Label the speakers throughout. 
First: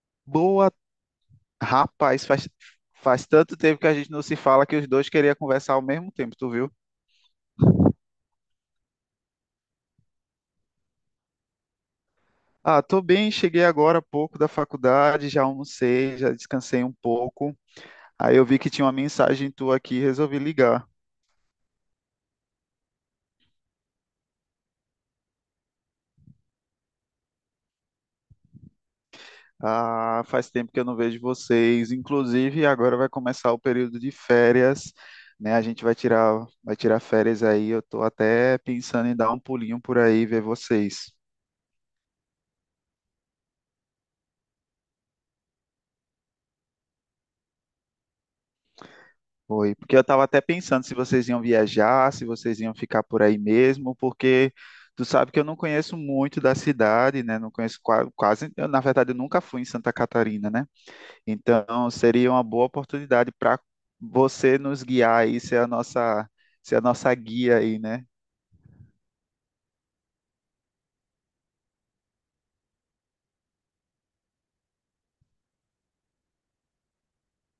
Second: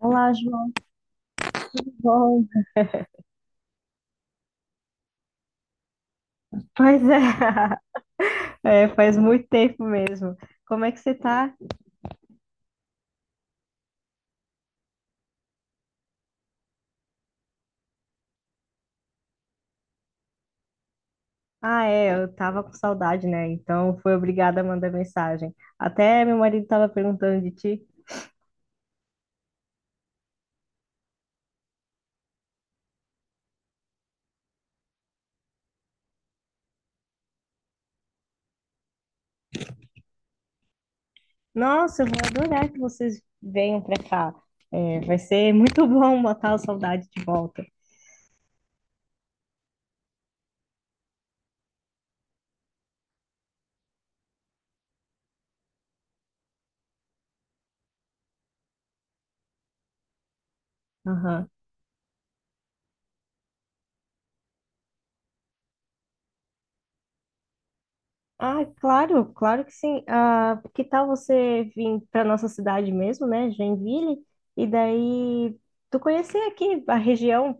Speaker 1: Olá,
Speaker 2: Boa,
Speaker 1: João.
Speaker 2: rapaz,
Speaker 1: Bom.
Speaker 2: faz tanto tempo que a gente não se fala que os dois queriam conversar ao mesmo tempo, tu viu?
Speaker 1: Pois é. É, faz muito tempo mesmo. Como é que você tá?
Speaker 2: Ah, tô bem, cheguei agora há pouco da faculdade, já almocei, já descansei um pouco. Aí eu vi que tinha uma mensagem tua aqui, e resolvi ligar.
Speaker 1: Ah, é, eu tava com saudade, né? Então fui obrigada a mandar mensagem. Até meu marido tava perguntando de ti.
Speaker 2: Ah, faz tempo que eu não vejo vocês. Inclusive, agora vai começar o período de férias, né? A gente vai tirar férias aí. Eu tô até pensando em dar um pulinho por aí, ver vocês.
Speaker 1: Nossa, eu vou adorar que vocês venham pra cá. É, vai ser muito bom matar a saudade de volta.
Speaker 2: Foi, porque eu estava até pensando se vocês iam viajar, se vocês iam ficar por aí mesmo, porque tu sabe que eu não conheço muito da cidade, né? Não conheço quase, eu, na verdade, eu nunca fui em Santa Catarina, né?
Speaker 1: Aham.
Speaker 2: Então seria uma boa oportunidade para você nos guiar aí, ser a nossa guia aí, né?
Speaker 1: Ah, claro, claro que sim. Ah, que tal você vir para nossa cidade mesmo, né, Joinville? E daí tu conhecer aqui a região.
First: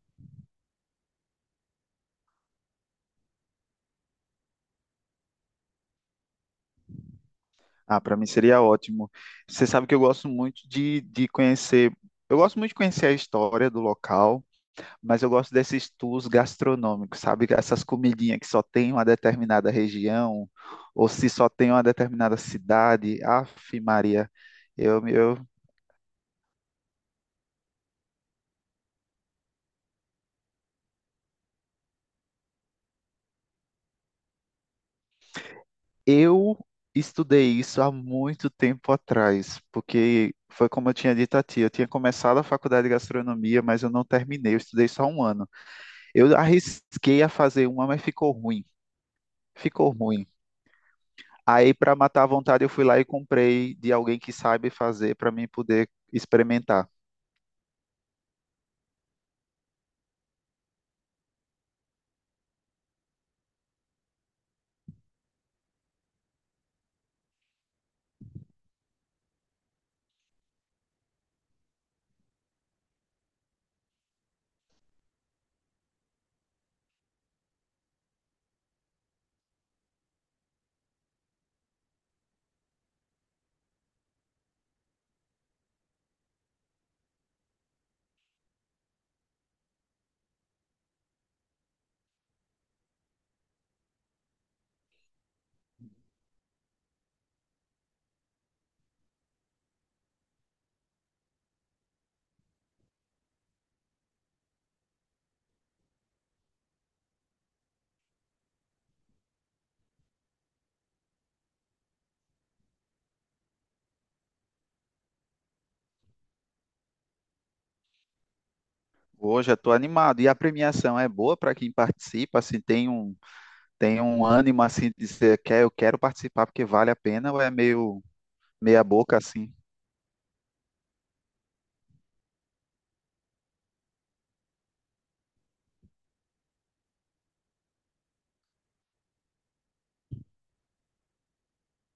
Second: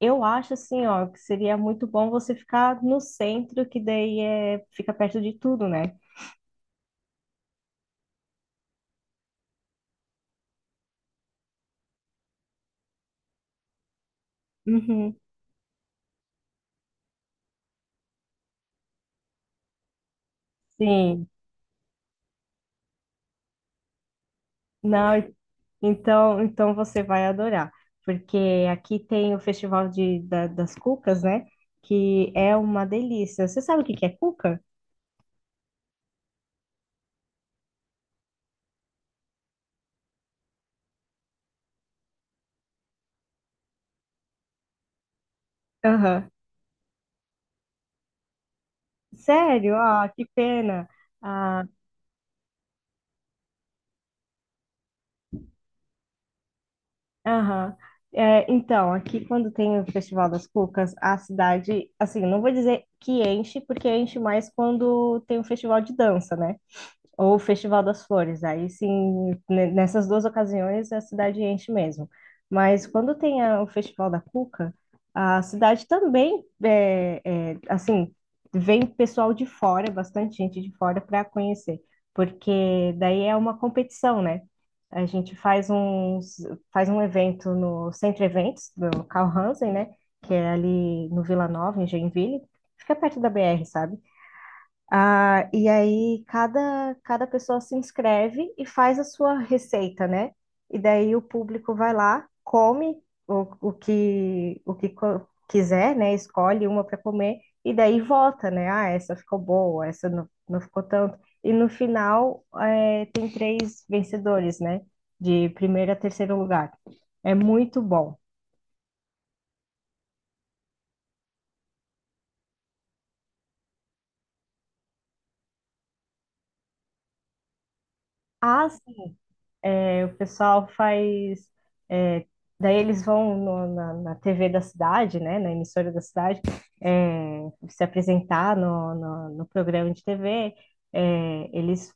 Speaker 1: Eu acho assim, ó, que seria muito bom você ficar no centro, que daí é, fica perto de tudo, né?
Speaker 2: Ah, para mim seria ótimo. Você sabe que eu gosto muito de conhecer, eu gosto muito de conhecer a história do local.
Speaker 1: Uhum.
Speaker 2: Mas eu gosto desses tours gastronômicos, sabe? Essas comidinhas que só tem uma determinada região, ou
Speaker 1: Sim.
Speaker 2: se só tem uma determinada cidade. Aff, Maria, eu,
Speaker 1: Não,
Speaker 2: eu,
Speaker 1: então, você vai adorar, porque aqui tem o Festival de, das Cucas, né? Que é uma delícia. Você sabe o que que é cuca?
Speaker 2: eu estudei isso há muito tempo atrás, porque foi como eu tinha dito a ti, eu tinha começado a faculdade de gastronomia, mas eu não terminei, eu estudei só um ano.
Speaker 1: Aham.
Speaker 2: Eu arrisquei a fazer uma, mas ficou ruim,
Speaker 1: Sério?
Speaker 2: ficou
Speaker 1: Ah, que
Speaker 2: ruim.
Speaker 1: pena. Ah,
Speaker 2: Aí, para matar a vontade, eu fui lá e comprei de alguém que sabe fazer para mim poder experimentar.
Speaker 1: aham. É, então, aqui quando tem o Festival das Cucas, a cidade, assim, não vou dizer que enche, porque enche mais quando tem o festival de dança, né? Ou o Festival das Flores. Aí sim, nessas duas ocasiões a cidade enche mesmo. Mas quando tem o Festival da Cuca, a cidade também assim, vem pessoal de fora, bastante gente de fora para conhecer, porque daí é uma competição, né? A gente faz um evento no Centro Eventos do Carl Hansen, né? Que é ali no Vila Nova, em Joinville. Fica perto da BR, sabe? Ah, e aí cada pessoa se inscreve e faz a sua receita, né? E daí o público vai lá, come o que quiser, né? Escolhe uma para comer e daí vota, né? Ah, essa ficou boa, essa não, não ficou tanto. E no final é, tem três vencedores, né? De primeiro a terceiro lugar. É muito bom.
Speaker 2: Hoje eu estou animado. E a premiação é boa para quem participa, assim, tem um ânimo assim de dizer, quer, eu quero participar porque vale a pena, ou é meio
Speaker 1: As.
Speaker 2: meia boca assim.
Speaker 1: O pessoal faz. É, daí eles vão na TV da cidade, né? Na emissora da cidade, é, se apresentar no programa de TV. É, eles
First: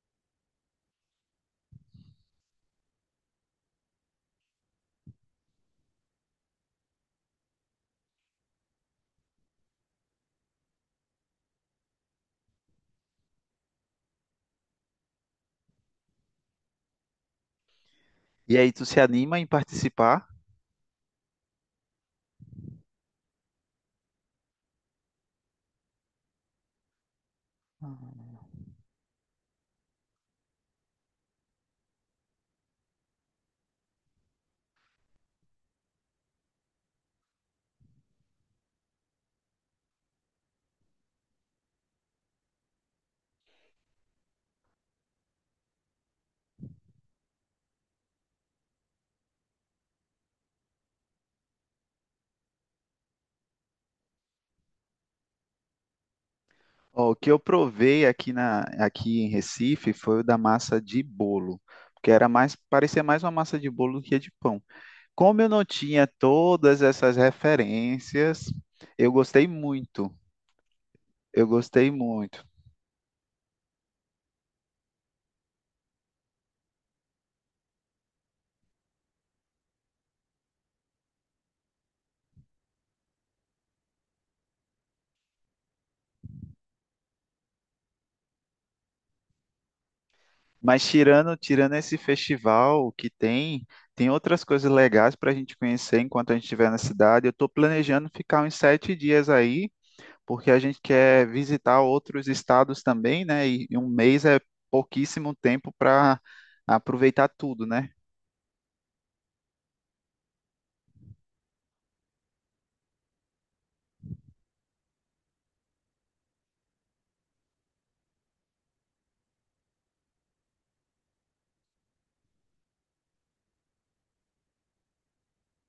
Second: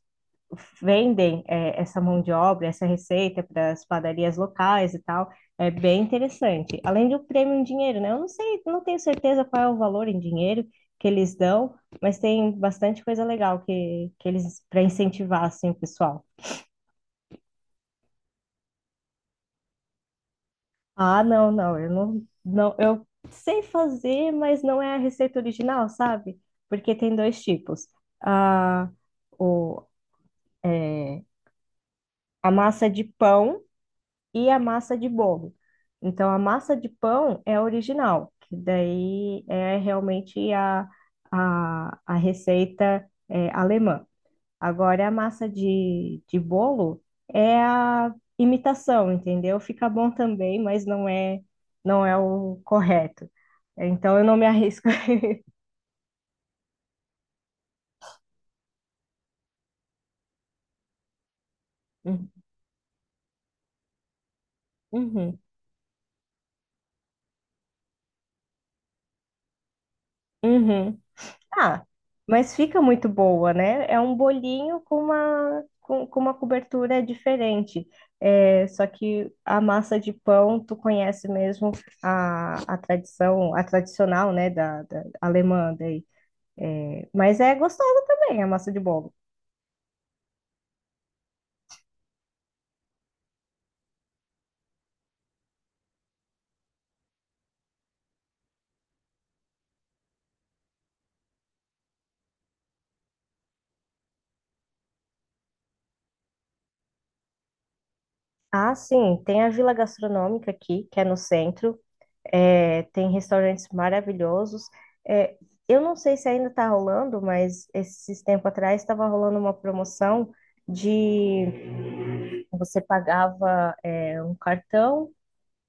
Speaker 1: vendem, é, essa mão de obra, essa receita para as padarias locais e tal. É bem interessante. Além do prêmio em dinheiro, né? Eu não sei, não tenho certeza qual é o valor em dinheiro que eles dão, mas tem bastante coisa legal que eles para incentivar assim, o pessoal.
Speaker 2: E aí tu se anima em participar?
Speaker 1: Ah, não, não, eu sei fazer, mas não é a receita original, sabe? Porque tem dois tipos. A, o, é, a massa de pão e a massa de bolo. Então, a massa de pão é a original, que daí é realmente a receita é alemã. Agora, a massa de bolo é a imitação, entendeu? Fica bom também, mas não é o correto. Então, eu não me arrisco.
Speaker 2: Ó, o que eu provei aqui em Recife foi o da massa de bolo, porque era mais parecia mais uma massa de bolo do que de pão.
Speaker 1: Uhum, uhum.
Speaker 2: Como eu não tinha todas essas referências, eu gostei muito.
Speaker 1: Uhum.
Speaker 2: Eu
Speaker 1: Ah,
Speaker 2: gostei muito.
Speaker 1: mas fica muito boa, né? É um bolinho com com uma cobertura diferente. É, só que a massa de pão, tu conhece mesmo a tradição, a tradicional, né, da, da alemã daí. Mas é gostosa também a massa de bolo.
Speaker 2: Mas tirando esse festival que tem, tem outras coisas legais para a gente conhecer enquanto a gente estiver na cidade. Eu estou planejando ficar uns 7 dias aí, porque a gente quer visitar outros estados também, né? E um mês é pouquíssimo tempo para aproveitar tudo, né?
Speaker 1: Ah, sim, tem a Vila Gastronômica aqui, que é no centro, é, tem restaurantes maravilhosos. É, eu não sei se ainda está rolando, mas esses tempo atrás estava rolando uma promoção de você pagava, é, um cartão.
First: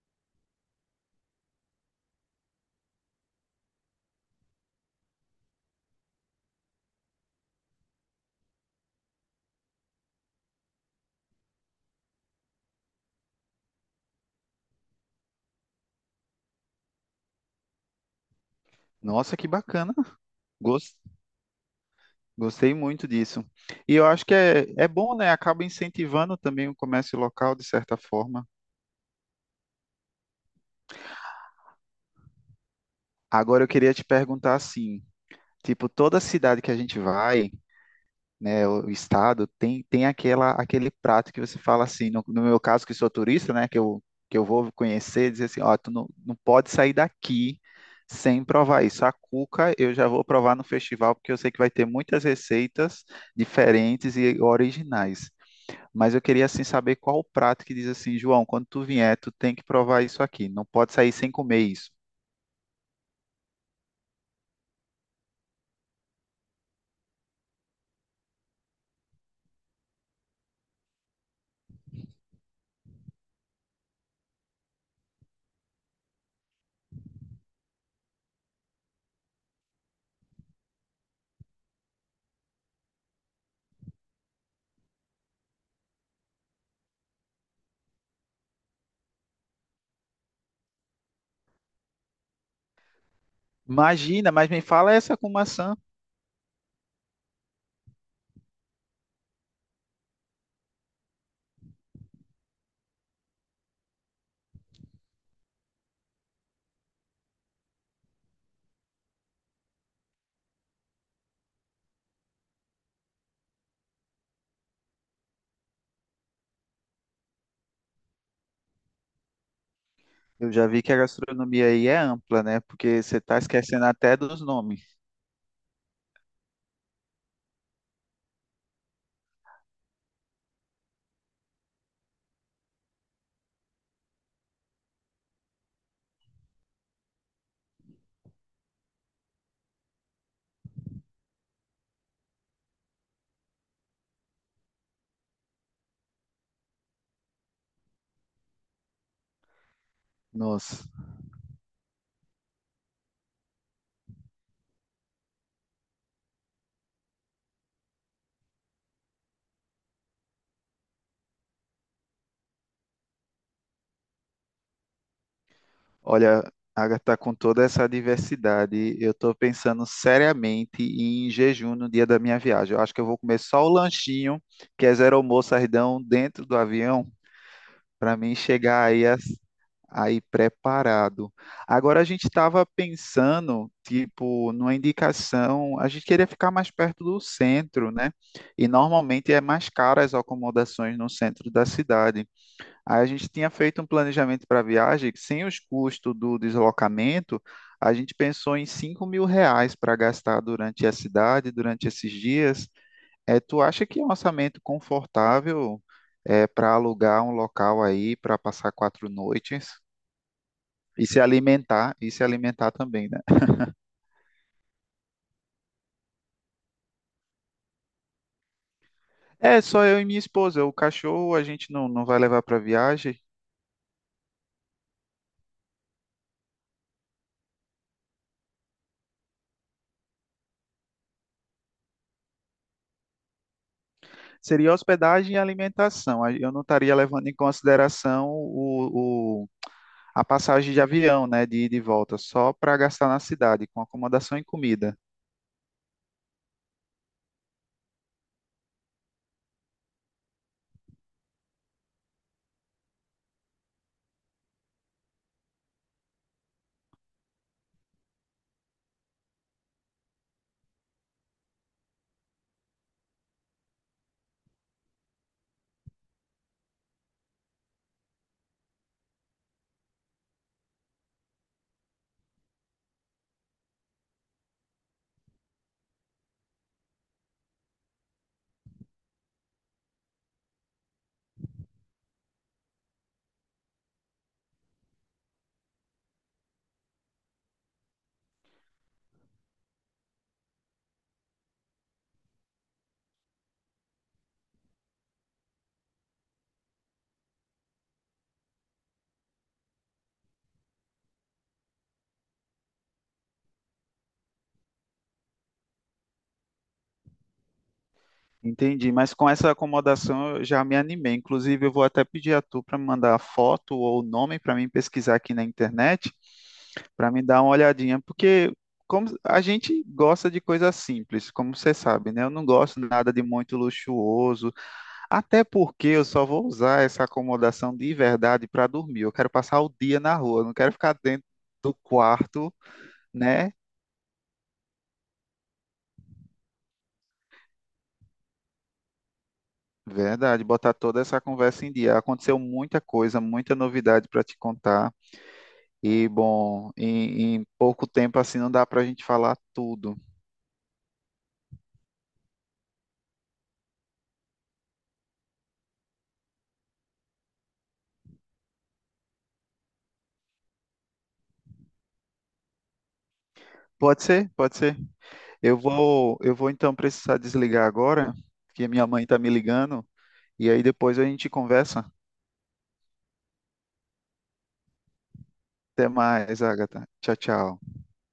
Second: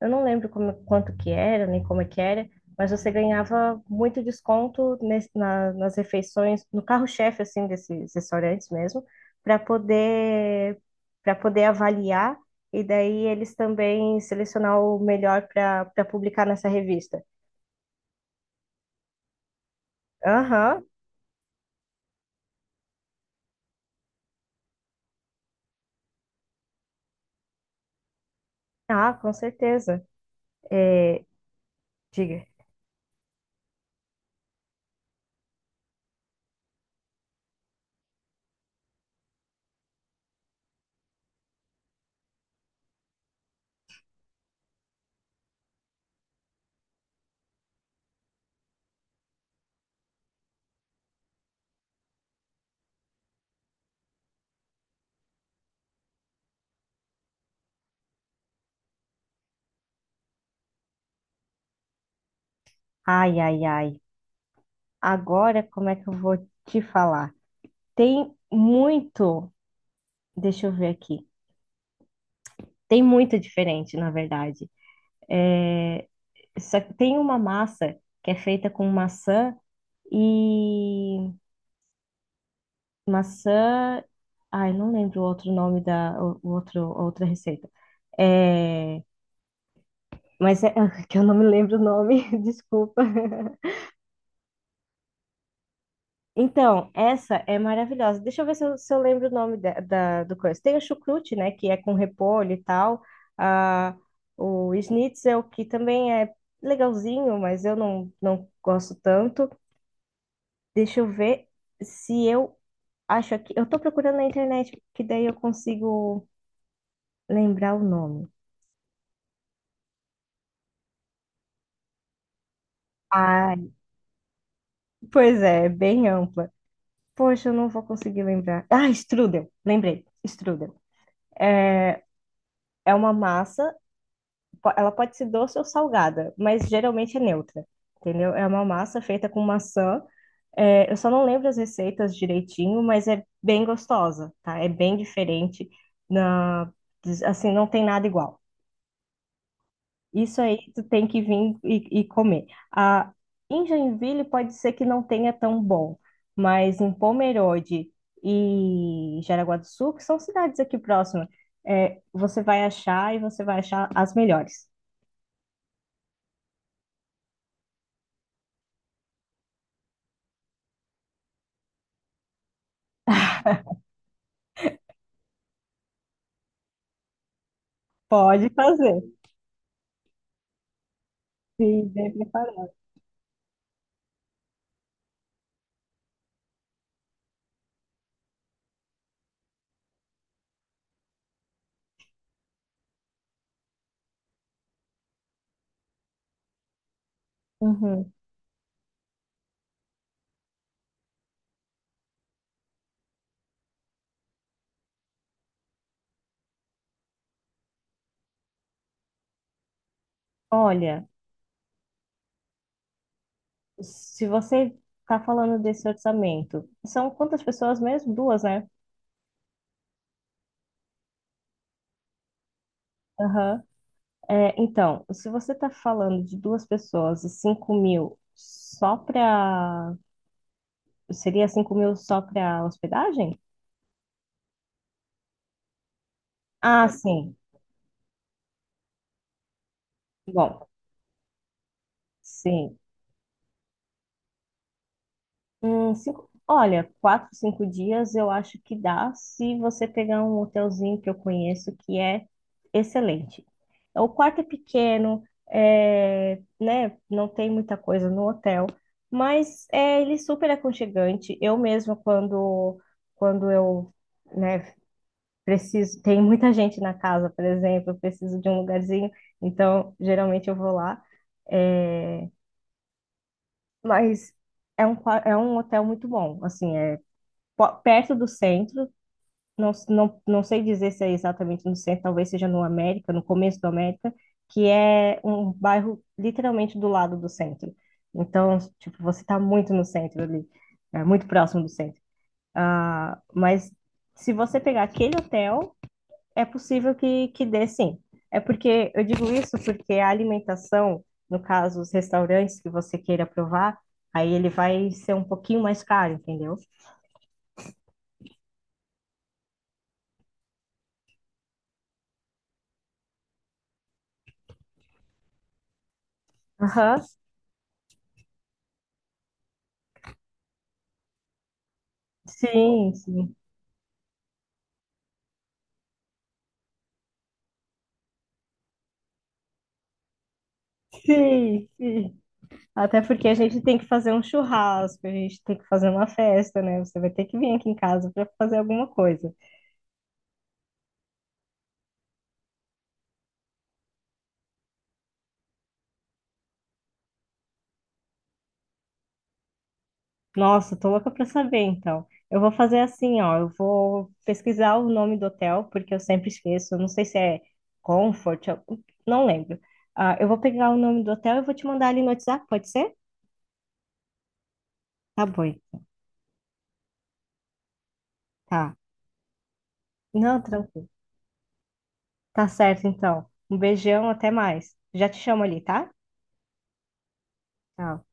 Speaker 1: Eu não lembro como, quanto que era, nem como é que era, mas você ganhava muito desconto nas refeições, no carro-chefe, assim, desses restaurantes mesmo, para poder, para poder avaliar e daí eles também selecionar o melhor para publicar nessa revista.
Speaker 2: Nossa, que bacana!
Speaker 1: Aham.
Speaker 2: Gos- Gostei muito disso. E eu acho que é, é bom, né? Acaba incentivando também o comércio local, de certa forma.
Speaker 1: Ah, com certeza. É, diga.
Speaker 2: Agora eu queria te perguntar assim, tipo, toda cidade que a gente vai. Né, o estado, tem aquela, aquele prato que você fala assim, no meu caso que sou turista, né, que eu vou conhecer, dizer assim, ó, tu não, não pode sair daqui sem provar isso. A cuca eu já vou provar no festival, porque eu sei que vai ter muitas receitas diferentes e originais. Mas eu queria assim saber qual o prato que diz assim, João, quando tu vier, tu tem que provar isso aqui, não pode sair sem comer isso.
Speaker 1: Ai, ai, ai. Agora, como é que eu vou te falar? Tem muito, deixa eu ver aqui. Tem muito diferente, na verdade. É, só que tem uma massa que é feita com maçã e maçã. Ai, não lembro o outro nome da o outro, a outra receita. É, mas é que eu não me lembro o nome, desculpa.
Speaker 2: Imagina, mas me fala essa com maçã.
Speaker 1: Então, essa é maravilhosa. Deixa eu ver se eu lembro o nome da, do coisa. Tem o chucrute, né, que é com repolho e tal. Ah, o schnitzel, que também é legalzinho, mas eu não, não gosto tanto. Deixa eu ver se eu acho aqui. Eu tô procurando na internet, porque daí eu consigo lembrar o nome.
Speaker 2: Eu já vi que a gastronomia aí é ampla, né? Porque você está
Speaker 1: Ai,
Speaker 2: esquecendo até dos nomes.
Speaker 1: pois é, é bem ampla. Poxa, eu não vou conseguir lembrar. Ah, strudel, lembrei. Strudel. É É uma massa, ela pode ser doce ou salgada, mas geralmente é neutra, entendeu? É uma massa feita com maçã. É, eu só não lembro as receitas direitinho, mas é bem gostosa, tá? É bem diferente. Na, assim, não tem nada igual. Isso aí tu
Speaker 2: Nossa,
Speaker 1: tem que vir e comer. Ah, em Joinville pode ser que não tenha tão bom, mas em Pomerode e Jaraguá do Sul, que são cidades aqui próximas, é, você vai achar as melhores.
Speaker 2: olha, Agatha, tá com toda essa diversidade, eu estou pensando seriamente em jejum no dia da minha viagem. Eu acho que eu vou comer só o lanchinho, que é zero almoço, sardão, dentro do avião. Para mim
Speaker 1: Pode
Speaker 2: chegar
Speaker 1: fazer,
Speaker 2: aí, aí preparado.
Speaker 1: se
Speaker 2: Agora a
Speaker 1: bem
Speaker 2: gente estava
Speaker 1: preparado.
Speaker 2: pensando, tipo, numa indicação, a gente queria ficar mais perto do centro, né? E normalmente é mais caro as acomodações no centro da cidade. Aí a gente tinha feito um planejamento para a viagem que sem os custos do deslocamento, a
Speaker 1: Uhum.
Speaker 2: gente pensou em R$ 5.000 para gastar durante a cidade, durante esses dias. É, tu acha que é um orçamento confortável é, para alugar um local aí para passar 4 noites e
Speaker 1: Olha,
Speaker 2: se alimentar também, né?
Speaker 1: se você está falando desse orçamento, são quantas pessoas mesmo? Duas, né?
Speaker 2: É só eu e minha esposa. O cachorro a gente não, não vai levar para viagem.
Speaker 1: Aham. É, então, se você está falando de duas pessoas e 5 mil só para. Seria 5 mil só para hospedagem?
Speaker 2: Seria hospedagem e alimentação. Aí eu não
Speaker 1: Ah,
Speaker 2: estaria levando em
Speaker 1: sim.
Speaker 2: consideração a
Speaker 1: Bom,
Speaker 2: passagem de avião, né, de ida e volta, só para
Speaker 1: sim.
Speaker 2: gastar na cidade com acomodação e comida.
Speaker 1: Cinco... Olha, quatro, cinco dias eu acho que dá se você pegar um hotelzinho que eu conheço que é excelente. O quarto é pequeno, é, né? Não tem muita coisa no hotel, mas é, ele é super aconchegante. Eu mesma, quando eu, né, preciso, tem muita gente na casa, por exemplo, eu preciso de um lugarzinho, então geralmente eu vou lá. É, mas é um, é um hotel muito bom, assim, é perto do centro, não, não, não sei dizer se é exatamente no centro, talvez seja no América, no começo do América, que é um bairro literalmente do lado do centro. Então, tipo, você está muito no centro ali, é muito próximo do centro. Ah, mas se você pegar aquele hotel é possível que dê, sim. É porque eu digo isso porque a alimentação, no caso, os restaurantes que você queira provar, aí ele vai ser um pouquinho mais caro, entendeu?
Speaker 2: Entendi, mas com essa acomodação eu já me animei. Inclusive, eu vou até pedir a tu para me mandar a foto ou o nome para mim pesquisar aqui na internet,
Speaker 1: Aham.
Speaker 2: para me dar uma olhadinha, porque como a gente gosta de coisa simples, como você sabe, né? Eu não gosto de
Speaker 1: Sim,
Speaker 2: nada de
Speaker 1: sim,
Speaker 2: muito luxuoso, até porque eu só vou usar essa acomodação de verdade para dormir. Eu quero passar o dia na rua, eu não quero ficar dentro
Speaker 1: sim,
Speaker 2: do
Speaker 1: sim.
Speaker 2: quarto,
Speaker 1: Até porque a
Speaker 2: né?
Speaker 1: gente tem que fazer um churrasco, a gente tem que fazer uma festa, né? Você vai ter que vir aqui em casa para fazer alguma coisa.
Speaker 2: Verdade, botar toda essa conversa em dia. Aconteceu muita coisa, muita novidade para te contar. E, bom, em pouco tempo assim não dá para a gente falar tudo.
Speaker 1: Nossa, tô louca pra saber, então. Eu vou fazer assim, ó, eu vou pesquisar o nome do hotel, porque eu sempre esqueço, eu não sei se é Comfort, eu não lembro. Ah, eu vou pegar o nome do hotel e vou te mandar ali no WhatsApp, pode ser?
Speaker 2: Pode ser, pode ser.
Speaker 1: Tá bom, então.
Speaker 2: Eu vou então precisar desligar agora, porque
Speaker 1: Tá.
Speaker 2: minha mãe está me ligando,
Speaker 1: Não,
Speaker 2: e aí
Speaker 1: tranquilo.
Speaker 2: depois a gente conversa.
Speaker 1: Tá certo, então. Um beijão, até mais. Já te chamo ali,
Speaker 2: Até
Speaker 1: tá?
Speaker 2: mais, Agatha. Tchau, tchau.
Speaker 1: Tchau.